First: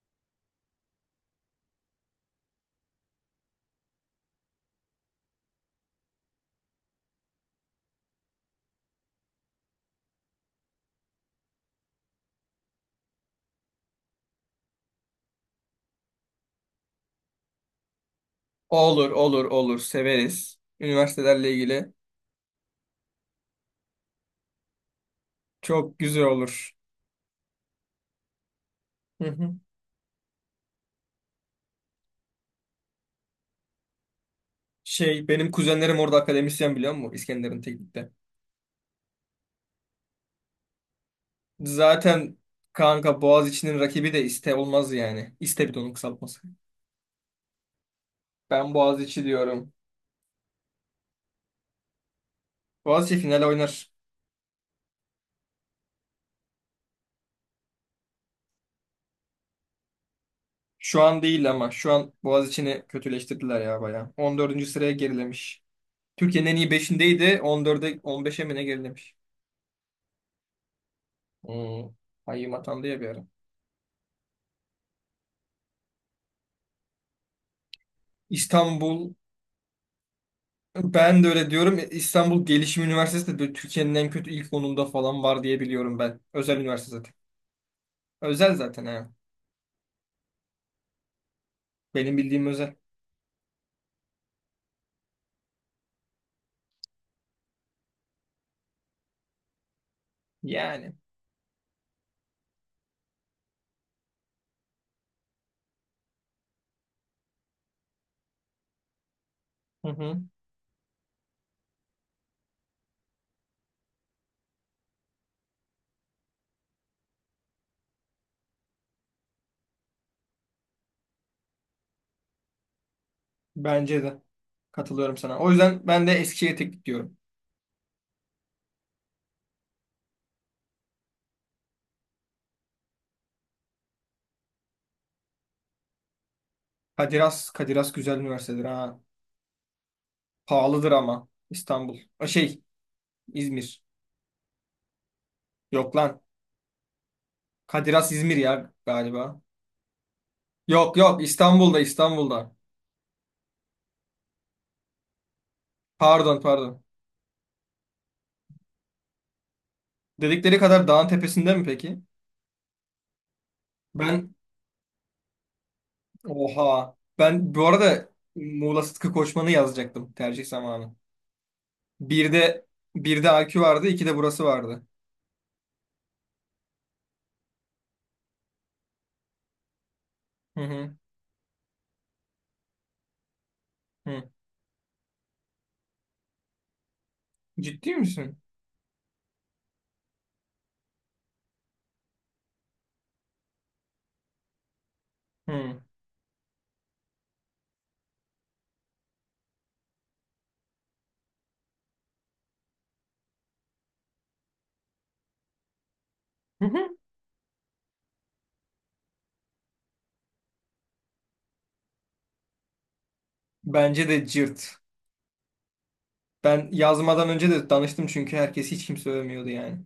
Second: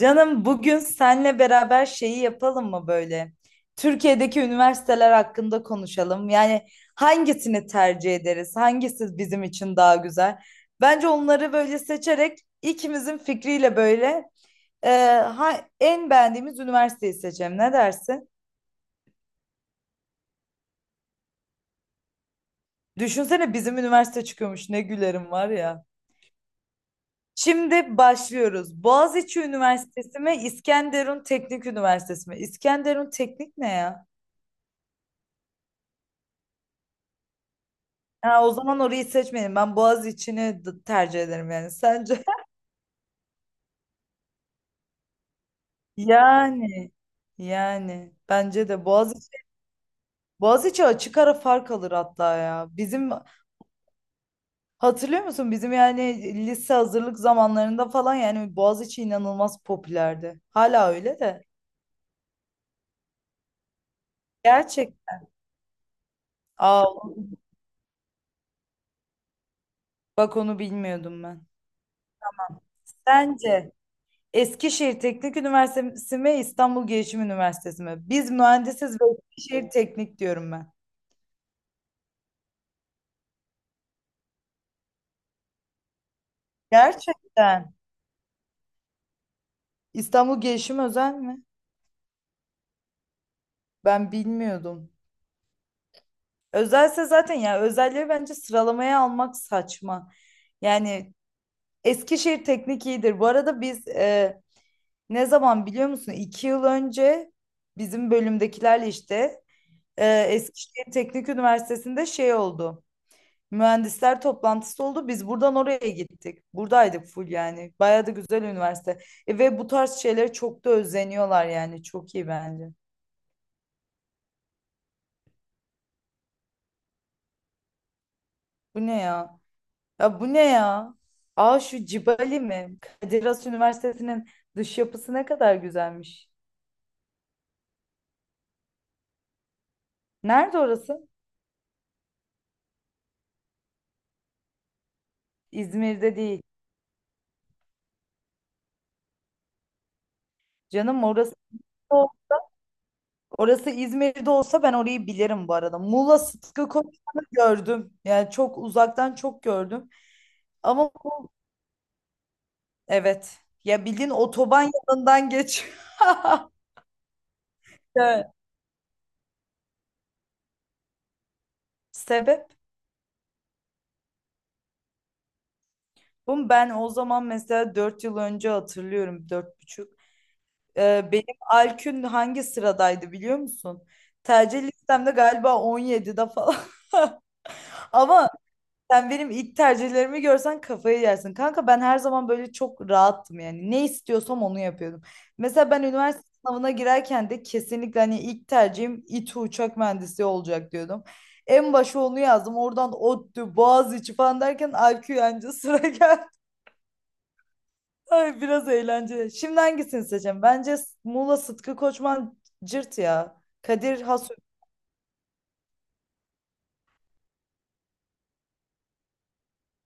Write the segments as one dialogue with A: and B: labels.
A: Canım bugün senle beraber şeyi yapalım mı böyle? Türkiye'deki üniversiteler hakkında konuşalım. Yani hangisini tercih ederiz? Hangisi bizim için daha güzel? Bence onları böyle seçerek ikimizin fikriyle böyle e, en beğendiğimiz üniversiteyi seçelim. Ne dersin?
B: Olur, olur, olur. Severiz. Üniversitelerle ilgili
A: Düşünsene bizim üniversite çıkıyormuş. Ne gülerim var ya.
B: çok güzel olur.
A: Şimdi başlıyoruz.
B: Hı
A: Boğaziçi
B: hı.
A: Üniversitesi mi, İskenderun Teknik Üniversitesi mi? İskenderun Teknik ne ya?
B: Şey, benim kuzenlerim orada akademisyen biliyor musun? İskenderun Teknik'te.
A: Ha, o zaman orayı seçmeyelim. Ben Boğaziçi'ni tercih ederim yani. Sence?
B: Zaten kanka Boğaziçi'nin rakibi de İSTE olmaz yani. İSTE bir de onun kısaltması.
A: Yani. Yani, bence
B: Ben
A: de
B: Boğaziçi
A: Boğaziçi.
B: diyorum.
A: Boğaziçi açık ara fark alır hatta ya. Bizim
B: Boğaziçi finale oynar.
A: hatırlıyor musun? Bizim yani lise hazırlık zamanlarında falan yani Boğaziçi inanılmaz popülerdi. Hala
B: Şu
A: öyle
B: an
A: de.
B: değil ama şu an Boğaziçi'ni kötüleştirdiler ya bayağı. 14. sıraya
A: Gerçek.
B: gerilemiş. Türkiye'nin en iyi
A: Aa,
B: 5'indeydi. 14'e 15'e mi ne gerilemiş?
A: bak onu bilmiyordum ben.
B: Hmm. Hayyim atandı ya bir ara.
A: Sence Eskişehir Teknik Üniversitesi mi İstanbul Gelişim Üniversitesi mi? Biz mühendisiz ve
B: İstanbul
A: Eskişehir Teknik diyorum ben.
B: Ben de öyle diyorum. İstanbul Gelişim Üniversitesi de böyle Türkiye'nin en kötü ilk onunda falan var diye biliyorum ben. Özel üniversite zaten.
A: Gerçekten.
B: Özel zaten ha.
A: İstanbul Gelişim özel mi?
B: Benim bildiğim özel.
A: Ben bilmiyordum. Özelse zaten ya özelleri bence sıralamaya almak saçma.
B: Yani.
A: Yani Eskişehir Teknik iyidir. Bu arada biz ne zaman biliyor musun? 2 yıl önce bizim bölümdekilerle işte
B: Hı hı.
A: Eskişehir Teknik Üniversitesi'nde şey oldu. Mühendisler toplantısı oldu. Biz buradan oraya gittik. Buradaydık full yani. Bayağı da güzel üniversite. Ve bu tarz şeylere çok da özeniyorlar yani. Çok iyi bence.
B: Bence de. Katılıyorum sana. O yüzden ben de Eskişehir'e tek diyorum.
A: Bu ne ya? Ya bu ne ya? Aa şu Cibali mi? Kadir Has Üniversitesi'nin dış yapısı ne kadar güzelmiş.
B: Kadiras güzel üniversitedir ha.
A: Nerede
B: Pahalıdır
A: orası?
B: ama İstanbul. O şey İzmir. Yok
A: İzmir'de
B: lan.
A: değil.
B: Kadiras İzmir ya galiba. Yok
A: Canım
B: yok,
A: orası
B: İstanbul'da İstanbul'da.
A: orası İzmir'de olsa ben orayı bilirim bu arada. Muğla
B: Pardon,
A: Sıtkı
B: pardon.
A: Koçman'ı gördüm. Yani çok uzaktan çok gördüm.
B: Dedikleri kadar
A: Ama
B: dağın
A: bu
B: tepesinde mi peki?
A: evet. Ya bildiğin
B: Ben
A: otoban yanından geç.
B: Oha. Ben bu arada
A: Evet.
B: Muğla Sıtkı Koçman'ı yazacaktım tercih zamanı. Bir
A: Sebep?
B: de bir de AQ vardı, iki de burası vardı.
A: Bu ben o zaman mesela 4 yıl önce hatırlıyorum. Dört buçuk.
B: Hı hı.
A: Benim Alkün hangi sıradaydı biliyor musun?
B: Hı.
A: Tercih listemde galiba 17'de falan.
B: Ciddi
A: Ama
B: misin?
A: sen benim ilk tercihlerimi görsen kafayı yersin. Kanka ben her zaman böyle çok rahattım yani. Ne istiyorsam onu yapıyordum. Mesela
B: Hı.
A: ben üniversite sınavına girerken de kesinlikle hani ilk tercihim İTÜ uçak mühendisi olacak diyordum. En başa onu yazdım. Oradan ODTÜ, Boğaziçi falan derken Alkün anca sıra geldi.
B: Hı hı.
A: Ay biraz eğlenceli. Şimdi hangisini seçeceğim? Bence Muğla Sıtkı Koçman cırt ya. Kadir
B: Bence de
A: Has
B: cırt. Ben yazmadan önce de danıştım çünkü herkes hiç kimse övmüyordu yani.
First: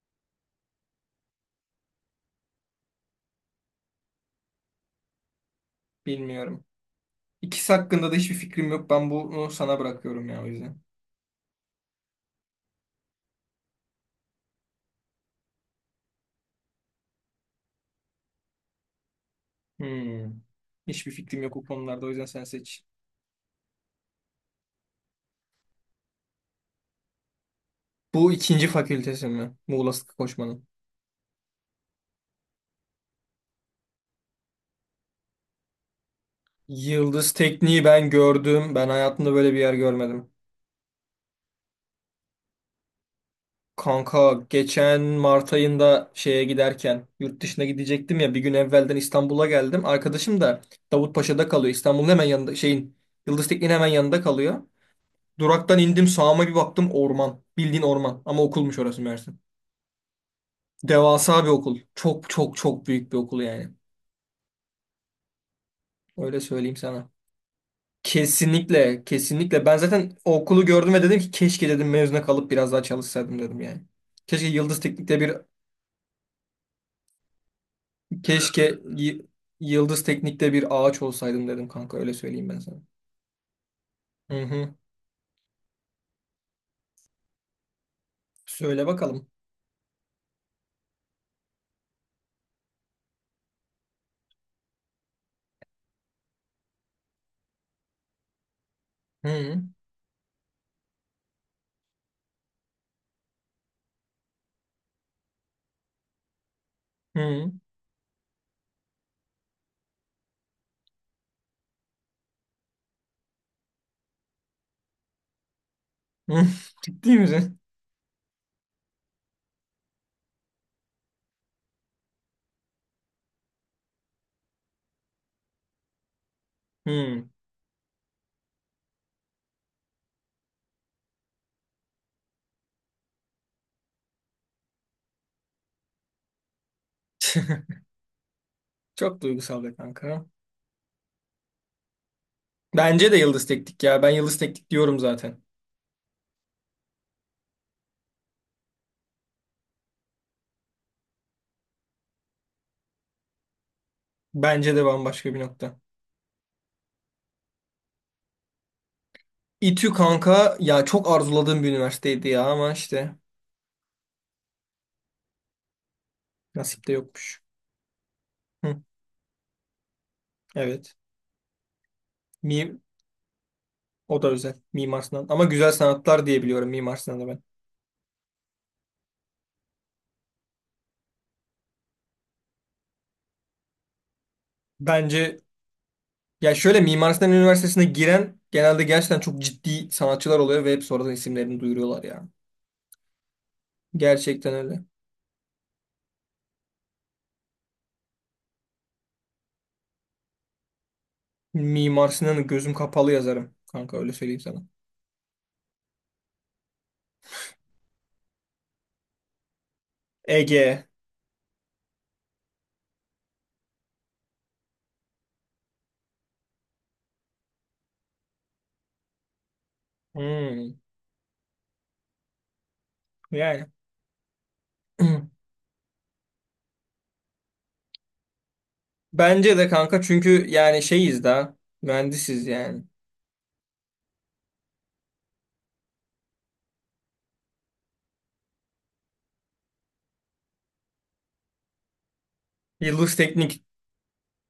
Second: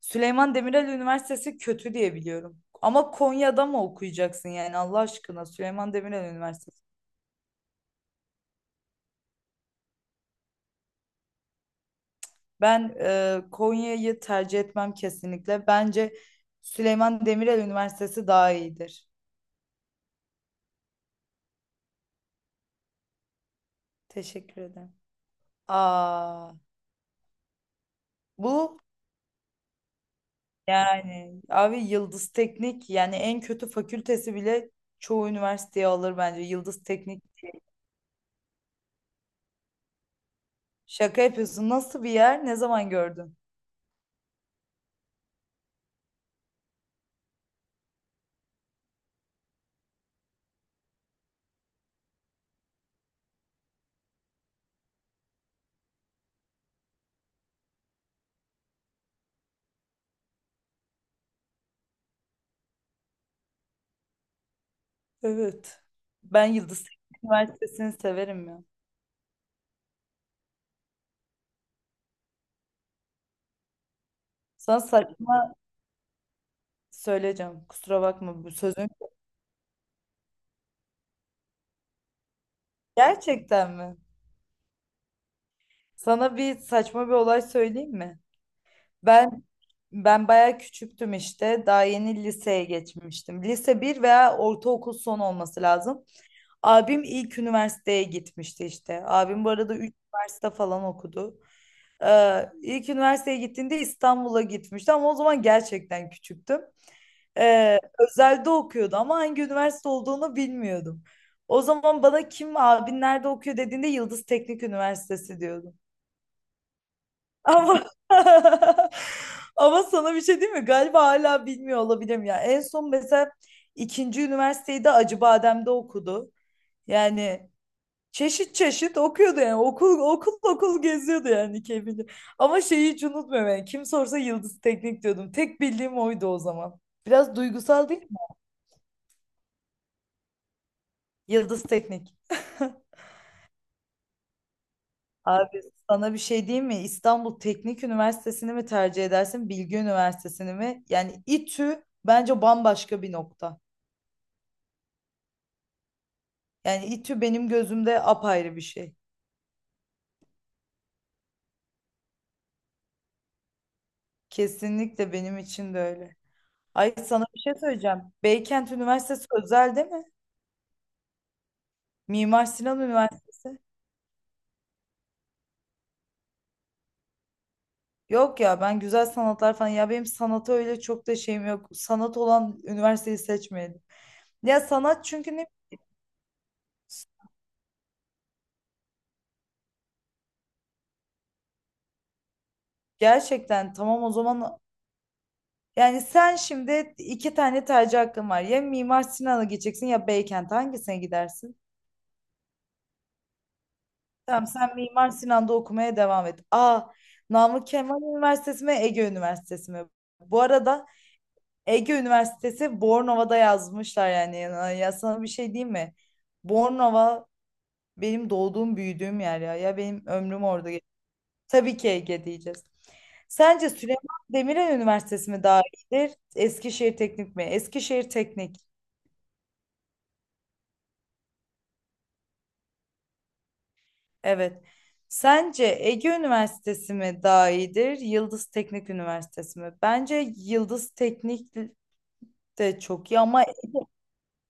A: Süleyman Demirel Üniversitesi kötü diye biliyorum. Ama Konya'da mı okuyacaksın yani Allah aşkına Süleyman Demirel
B: Bilmiyorum.
A: Üniversitesi.
B: İkisi hakkında da hiçbir fikrim yok. Ben bunu sana bırakıyorum ya o yüzden.
A: Ben Konya'yı tercih etmem kesinlikle. Bence Süleyman Demirel Üniversitesi daha iyidir.
B: Hı. Hiçbir fikrim yok o konularda o yüzden sen seç.
A: Teşekkür ederim. Aa,
B: Bu ikinci
A: bu
B: fakültesi mi? Muğla Sıtkı Koçman'ın.
A: yani abi Yıldız Teknik yani en kötü fakültesi bile çoğu üniversiteye alır bence. Yıldız Teknik.
B: Yıldız tekniği ben gördüm. Ben hayatımda böyle bir yer görmedim.
A: Şaka yapıyorsun. Nasıl bir yer? Ne zaman gördün?
B: Kanka geçen Mart ayında şeye giderken yurt dışına gidecektim ya bir gün evvelden İstanbul'a geldim. Arkadaşım da Davutpaşa'da kalıyor. İstanbul'un hemen yanında şeyin Yıldız Tekniği'nin hemen yanında kalıyor. Duraktan indim sağıma bir baktım orman. Bildiğin orman ama okulmuş orası Mersin. Devasa bir okul. Çok çok çok büyük bir okul yani.
A: Evet.
B: Öyle
A: Ben
B: söyleyeyim
A: Yıldız
B: sana.
A: Teknik Üniversitesi'ni severim ya.
B: Kesinlikle, kesinlikle. Ben zaten o okulu gördüm ve dedim ki keşke dedim mezuna kalıp biraz daha çalışsaydım dedim yani. Keşke Yıldız
A: Sana
B: Teknik'te bir
A: saçma söyleyeceğim. Kusura bakma bu
B: keşke
A: sözün.
B: Y- Yıldız Teknik'te bir ağaç olsaydım dedim kanka öyle söyleyeyim ben sana.
A: Gerçekten mi?
B: Hı hı.
A: Sana bir saçma bir olay söyleyeyim mi?
B: Söyle bakalım.
A: Ben ben bayağı küçüktüm işte. Daha yeni liseye geçmiştim. Lise bir veya ortaokul son olması lazım. Abim ilk üniversiteye gitmişti işte.
B: Hı
A: Abim bu
B: hı.
A: arada 3 üniversite falan okudu. İlk üniversiteye gittiğinde İstanbul'a gitmişti ama o zaman gerçekten küçüktüm.
B: Hı
A: Özelde okuyordu ama hangi üniversite olduğunu bilmiyordum. O zaman bana kim abin nerede okuyor dediğinde Yıldız Teknik Üniversitesi diyordum.
B: hı. Ciddi misin?
A: Ama ama sana bir şey diyeyim mi? Galiba hala bilmiyor olabilirim ya. En son mesela ikinci üniversiteyi de Acıbadem'de okudu.
B: Hı.
A: Yani çeşit çeşit okuyordu yani okul okul okul geziyordu yani Kevin'i. Ama şeyi hiç unutmuyorum yani kim sorsa Yıldız Teknik diyordum. Tek bildiğim oydu o zaman. Biraz duygusal değil mi?
B: Çok duygusal be kanka.
A: Yıldız Teknik.
B: Bence de Yıldız Teknik ya. Ben Yıldız Teknik diyorum zaten.
A: Abi sana bir şey diyeyim mi? İstanbul Teknik Üniversitesi'ni mi tercih edersin, Bilgi Üniversitesi'ni mi? Yani İTÜ bence bambaşka bir nokta.
B: Bence de bambaşka bir nokta.
A: Yani İTÜ benim gözümde apayrı bir şey.
B: İTÜ kanka ya çok arzuladığım bir üniversiteydi ya ama işte
A: Kesinlikle benim için de öyle.
B: nasip de
A: Ay sana bir
B: yokmuş.
A: şey söyleyeceğim. Beykent
B: Hı.
A: Üniversitesi özel değil mi?
B: Evet.
A: Mimar
B: Mi
A: Sinan Üniversitesi.
B: O da özel. Mimar Sinan. Ama güzel sanatlar diye biliyorum Mimar Sinan'ı ben.
A: Yok ya ben güzel sanatlar falan ya benim sanata öyle çok da şeyim yok. Sanat olan üniversiteyi seçmeyelim. Ya sanat çünkü
B: Bence
A: ne
B: Ya şöyle Mimar Sinan Üniversitesi'ne giren genelde gerçekten çok ciddi sanatçılar oluyor ve hep sonradan isimlerini duyuruyorlar ya.
A: gerçekten tamam o
B: Gerçekten
A: zaman
B: öyle.
A: yani sen şimdi iki tane tercih hakkın var. Ya Mimar Sinan'a gideceksin ya Beykent hangisine gidersin?
B: Mimar Sinan'ı gözüm kapalı yazarım. Kanka öyle söyleyeyim
A: Tamam
B: sana.
A: sen Mimar Sinan'da okumaya devam et. Aa Namık Kemal Üniversitesi mi Ege Üniversitesi mi? Bu
B: Ege.
A: arada Ege Üniversitesi Bornova'da yazmışlar yani. Ya sana bir şey diyeyim mi? Bornova benim doğduğum, büyüdüğüm yer ya. Ya benim ömrüm orada
B: Hmm,
A: geçti. Tabii ki Ege diyeceğiz.
B: yani.
A: Sence Süleyman Demirel Üniversitesi mi daha iyidir? Eskişehir Teknik mi? Eskişehir Teknik.
B: Bence de kanka çünkü yani şeyiz daha. Mühendisiz yani.
A: Evet. Sence Ege Üniversitesi mi daha iyidir? Yıldız Teknik Üniversitesi mi? Bence Yıldız Teknik de çok
B: Yıldız
A: iyi ama
B: Teknik.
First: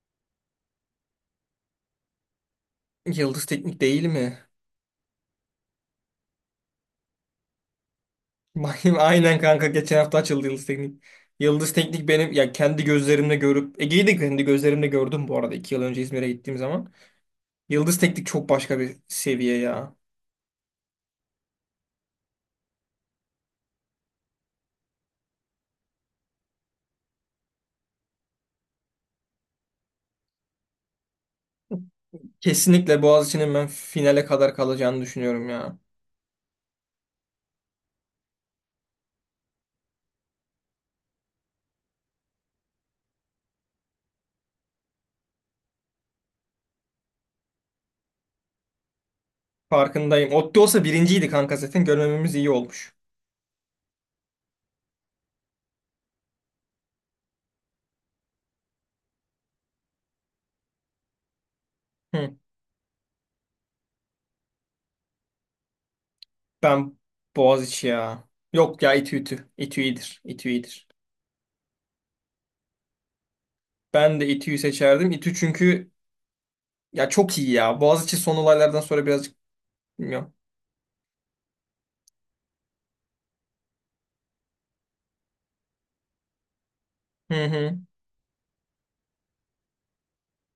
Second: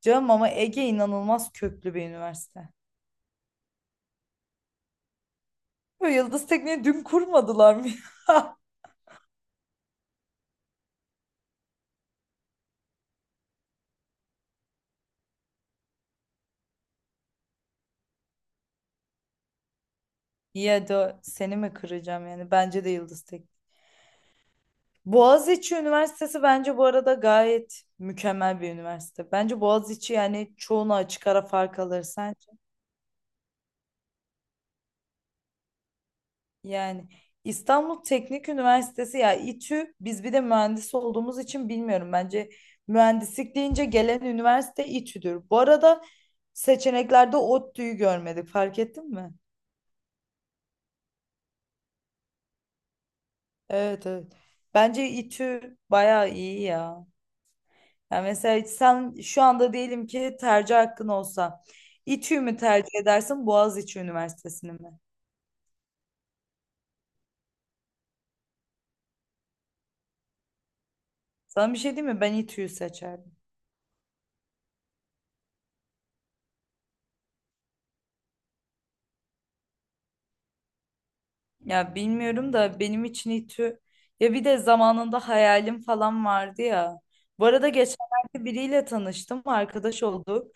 A: canım ama Ege inanılmaz köklü bir üniversite.
B: Yıldız Teknik değil mi?
A: Bu Yıldız Teknik'i dün kurmadılar mı? Ya
B: Bakayım aynen kanka geçen hafta açıldı Yıldız Teknik. Yıldız Teknik benim ya kendi gözlerimle görüp Ege'yi de kendi gözlerimle gördüm bu arada 2 yıl önce İzmir'e gittiğim zaman. Yıldız Teknik çok başka bir seviye ya.
A: ya da seni mi kıracağım yani? Bence de Yıldız Teknik. Boğaziçi Üniversitesi bence bu arada gayet mükemmel bir üniversite. Bence Boğaziçi yani çoğuna açık ara fark alır sence.
B: Kesinlikle Boğaziçi'nin ben finale kadar kalacağını düşünüyorum ya.
A: Yani İstanbul Teknik Üniversitesi ya İTÜ biz bir de mühendis olduğumuz için bilmiyorum. Bence mühendislik deyince gelen üniversite İTÜ'dür. Bu arada seçeneklerde ODTÜ'yü görmedik fark ettin mi?
B: Farkındayım. Otti olsa birinciydi kanka zaten görmememiz iyi olmuş.
A: Evet, evet. Bence İTÜ bayağı iyi ya. Yani mesela sen şu anda diyelim ki tercih hakkın olsa
B: Hı.
A: İTÜ'yü mü tercih edersin Boğaziçi Üniversitesi'ni mi?
B: Ben Boğaziçi ya. Yok ya, İTÜ. İTÜ iyidir. İTÜ iyidir.
A: Sana bir şey diyeyim mi? Ben İTÜ'yü seçerdim.
B: Ben de İTÜ'yü seçerdim. İTÜ çünkü ya çok iyi ya. Boğaziçi son olaylardan sonra birazcık bilmiyorum.
A: Ya bilmiyorum da benim için İTÜ ya bir de zamanında hayalim falan vardı ya.
B: Hı
A: Bu arada
B: hı.
A: geçenlerde biriyle tanıştım, arkadaş olduk.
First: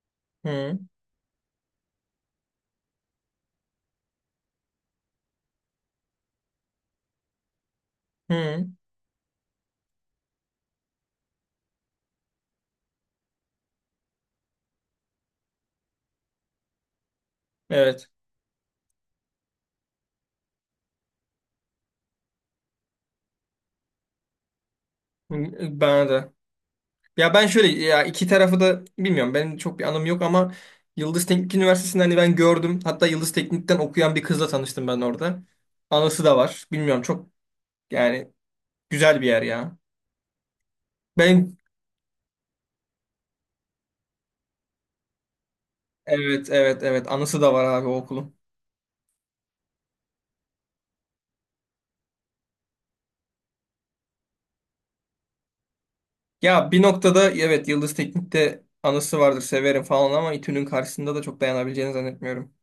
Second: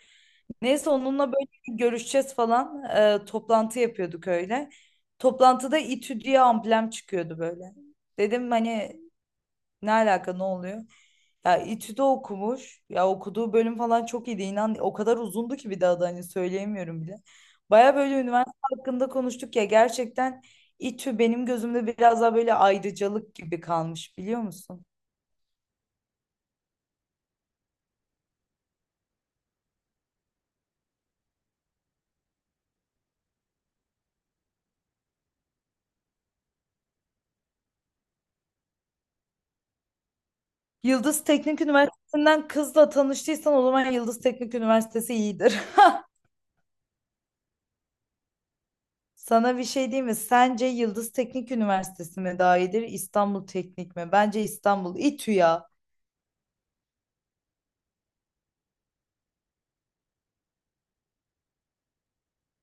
B: Hı.
A: Neyse onunla böyle bir görüşeceğiz falan toplantı yapıyorduk öyle. Toplantıda İTÜ diye amblem çıkıyordu böyle. Dedim
B: Hı,
A: hani ne alaka ne oluyor? Ya İTÜ'de okumuş. Ya okuduğu bölüm falan çok iyiydi. İnan o kadar uzundu ki bir daha da hani söyleyemiyorum bile. Baya
B: evet.
A: böyle üniversite hakkında konuştuk ya gerçekten İTÜ benim gözümde biraz daha böyle ayrıcalık gibi kalmış biliyor musun?
B: Bana da. Ya ben şöyle ya iki tarafı da bilmiyorum. Benim çok bir anım yok ama Yıldız Teknik Üniversitesi'nde hani ben gördüm. Hatta Yıldız Teknik'ten okuyan bir kızla tanıştım ben orada. Anısı da var. Bilmiyorum çok yani güzel bir yer ya.
A: Yıldız
B: Ben
A: Teknik Üniversitesi'nden kızla tanıştıysan o zaman Yıldız Teknik Üniversitesi iyidir.
B: evet, evet, evet, anısı da var abi o okulun.
A: Sana bir şey diyeyim mi? Sence Yıldız Teknik Üniversitesi mi daha iyidir, İstanbul Teknik mi? Bence İstanbul. İTÜ ya.
B: Ya bir noktada evet Yıldız Teknik'te anısı vardır severim falan ama İTÜ'nün karşısında da çok dayanabileceğini zannetmiyorum.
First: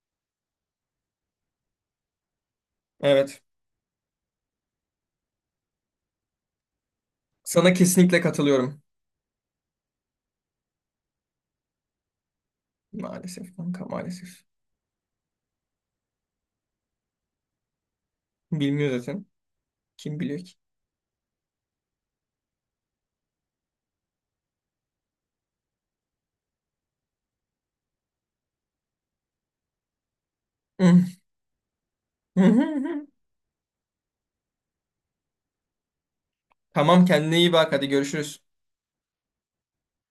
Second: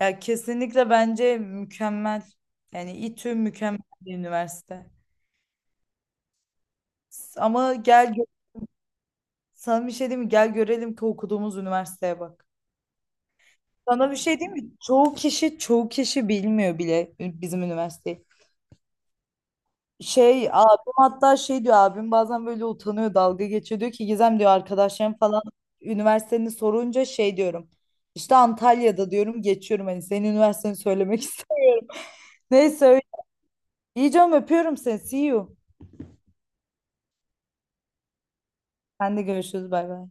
A: Ya kesinlikle bence mükemmel. Yani İTÜ
B: Evet.
A: mükemmel bir üniversite. S- Ama
B: Sana
A: gel
B: kesinlikle
A: gö-
B: katılıyorum.
A: Sana bir şey diyeyim mi? Gel görelim ki okuduğumuz üniversiteye bak.
B: Maalesef kanka,
A: Sana bir şey
B: maalesef.
A: diyeyim mi? Çoğu kişi bilmiyor bile bizim üniversiteyi.
B: Bilmiyor zaten. Kim biliyor
A: Şey
B: ki?
A: abim hatta şey diyor abim bazen böyle utanıyor dalga geçiyor diyor ki Gizem diyor arkadaşlarım falan üniversiteni sorunca şey diyorum. İşte Antalya'da diyorum geçiyorum hani senin üniversiteni söylemek istedim. Neyse öyle. İyi canım öpüyorum seni. See you.
B: Tamam, kendine iyi bak, hadi görüşürüz.
A: Sen de görüşürüz. Bay bay.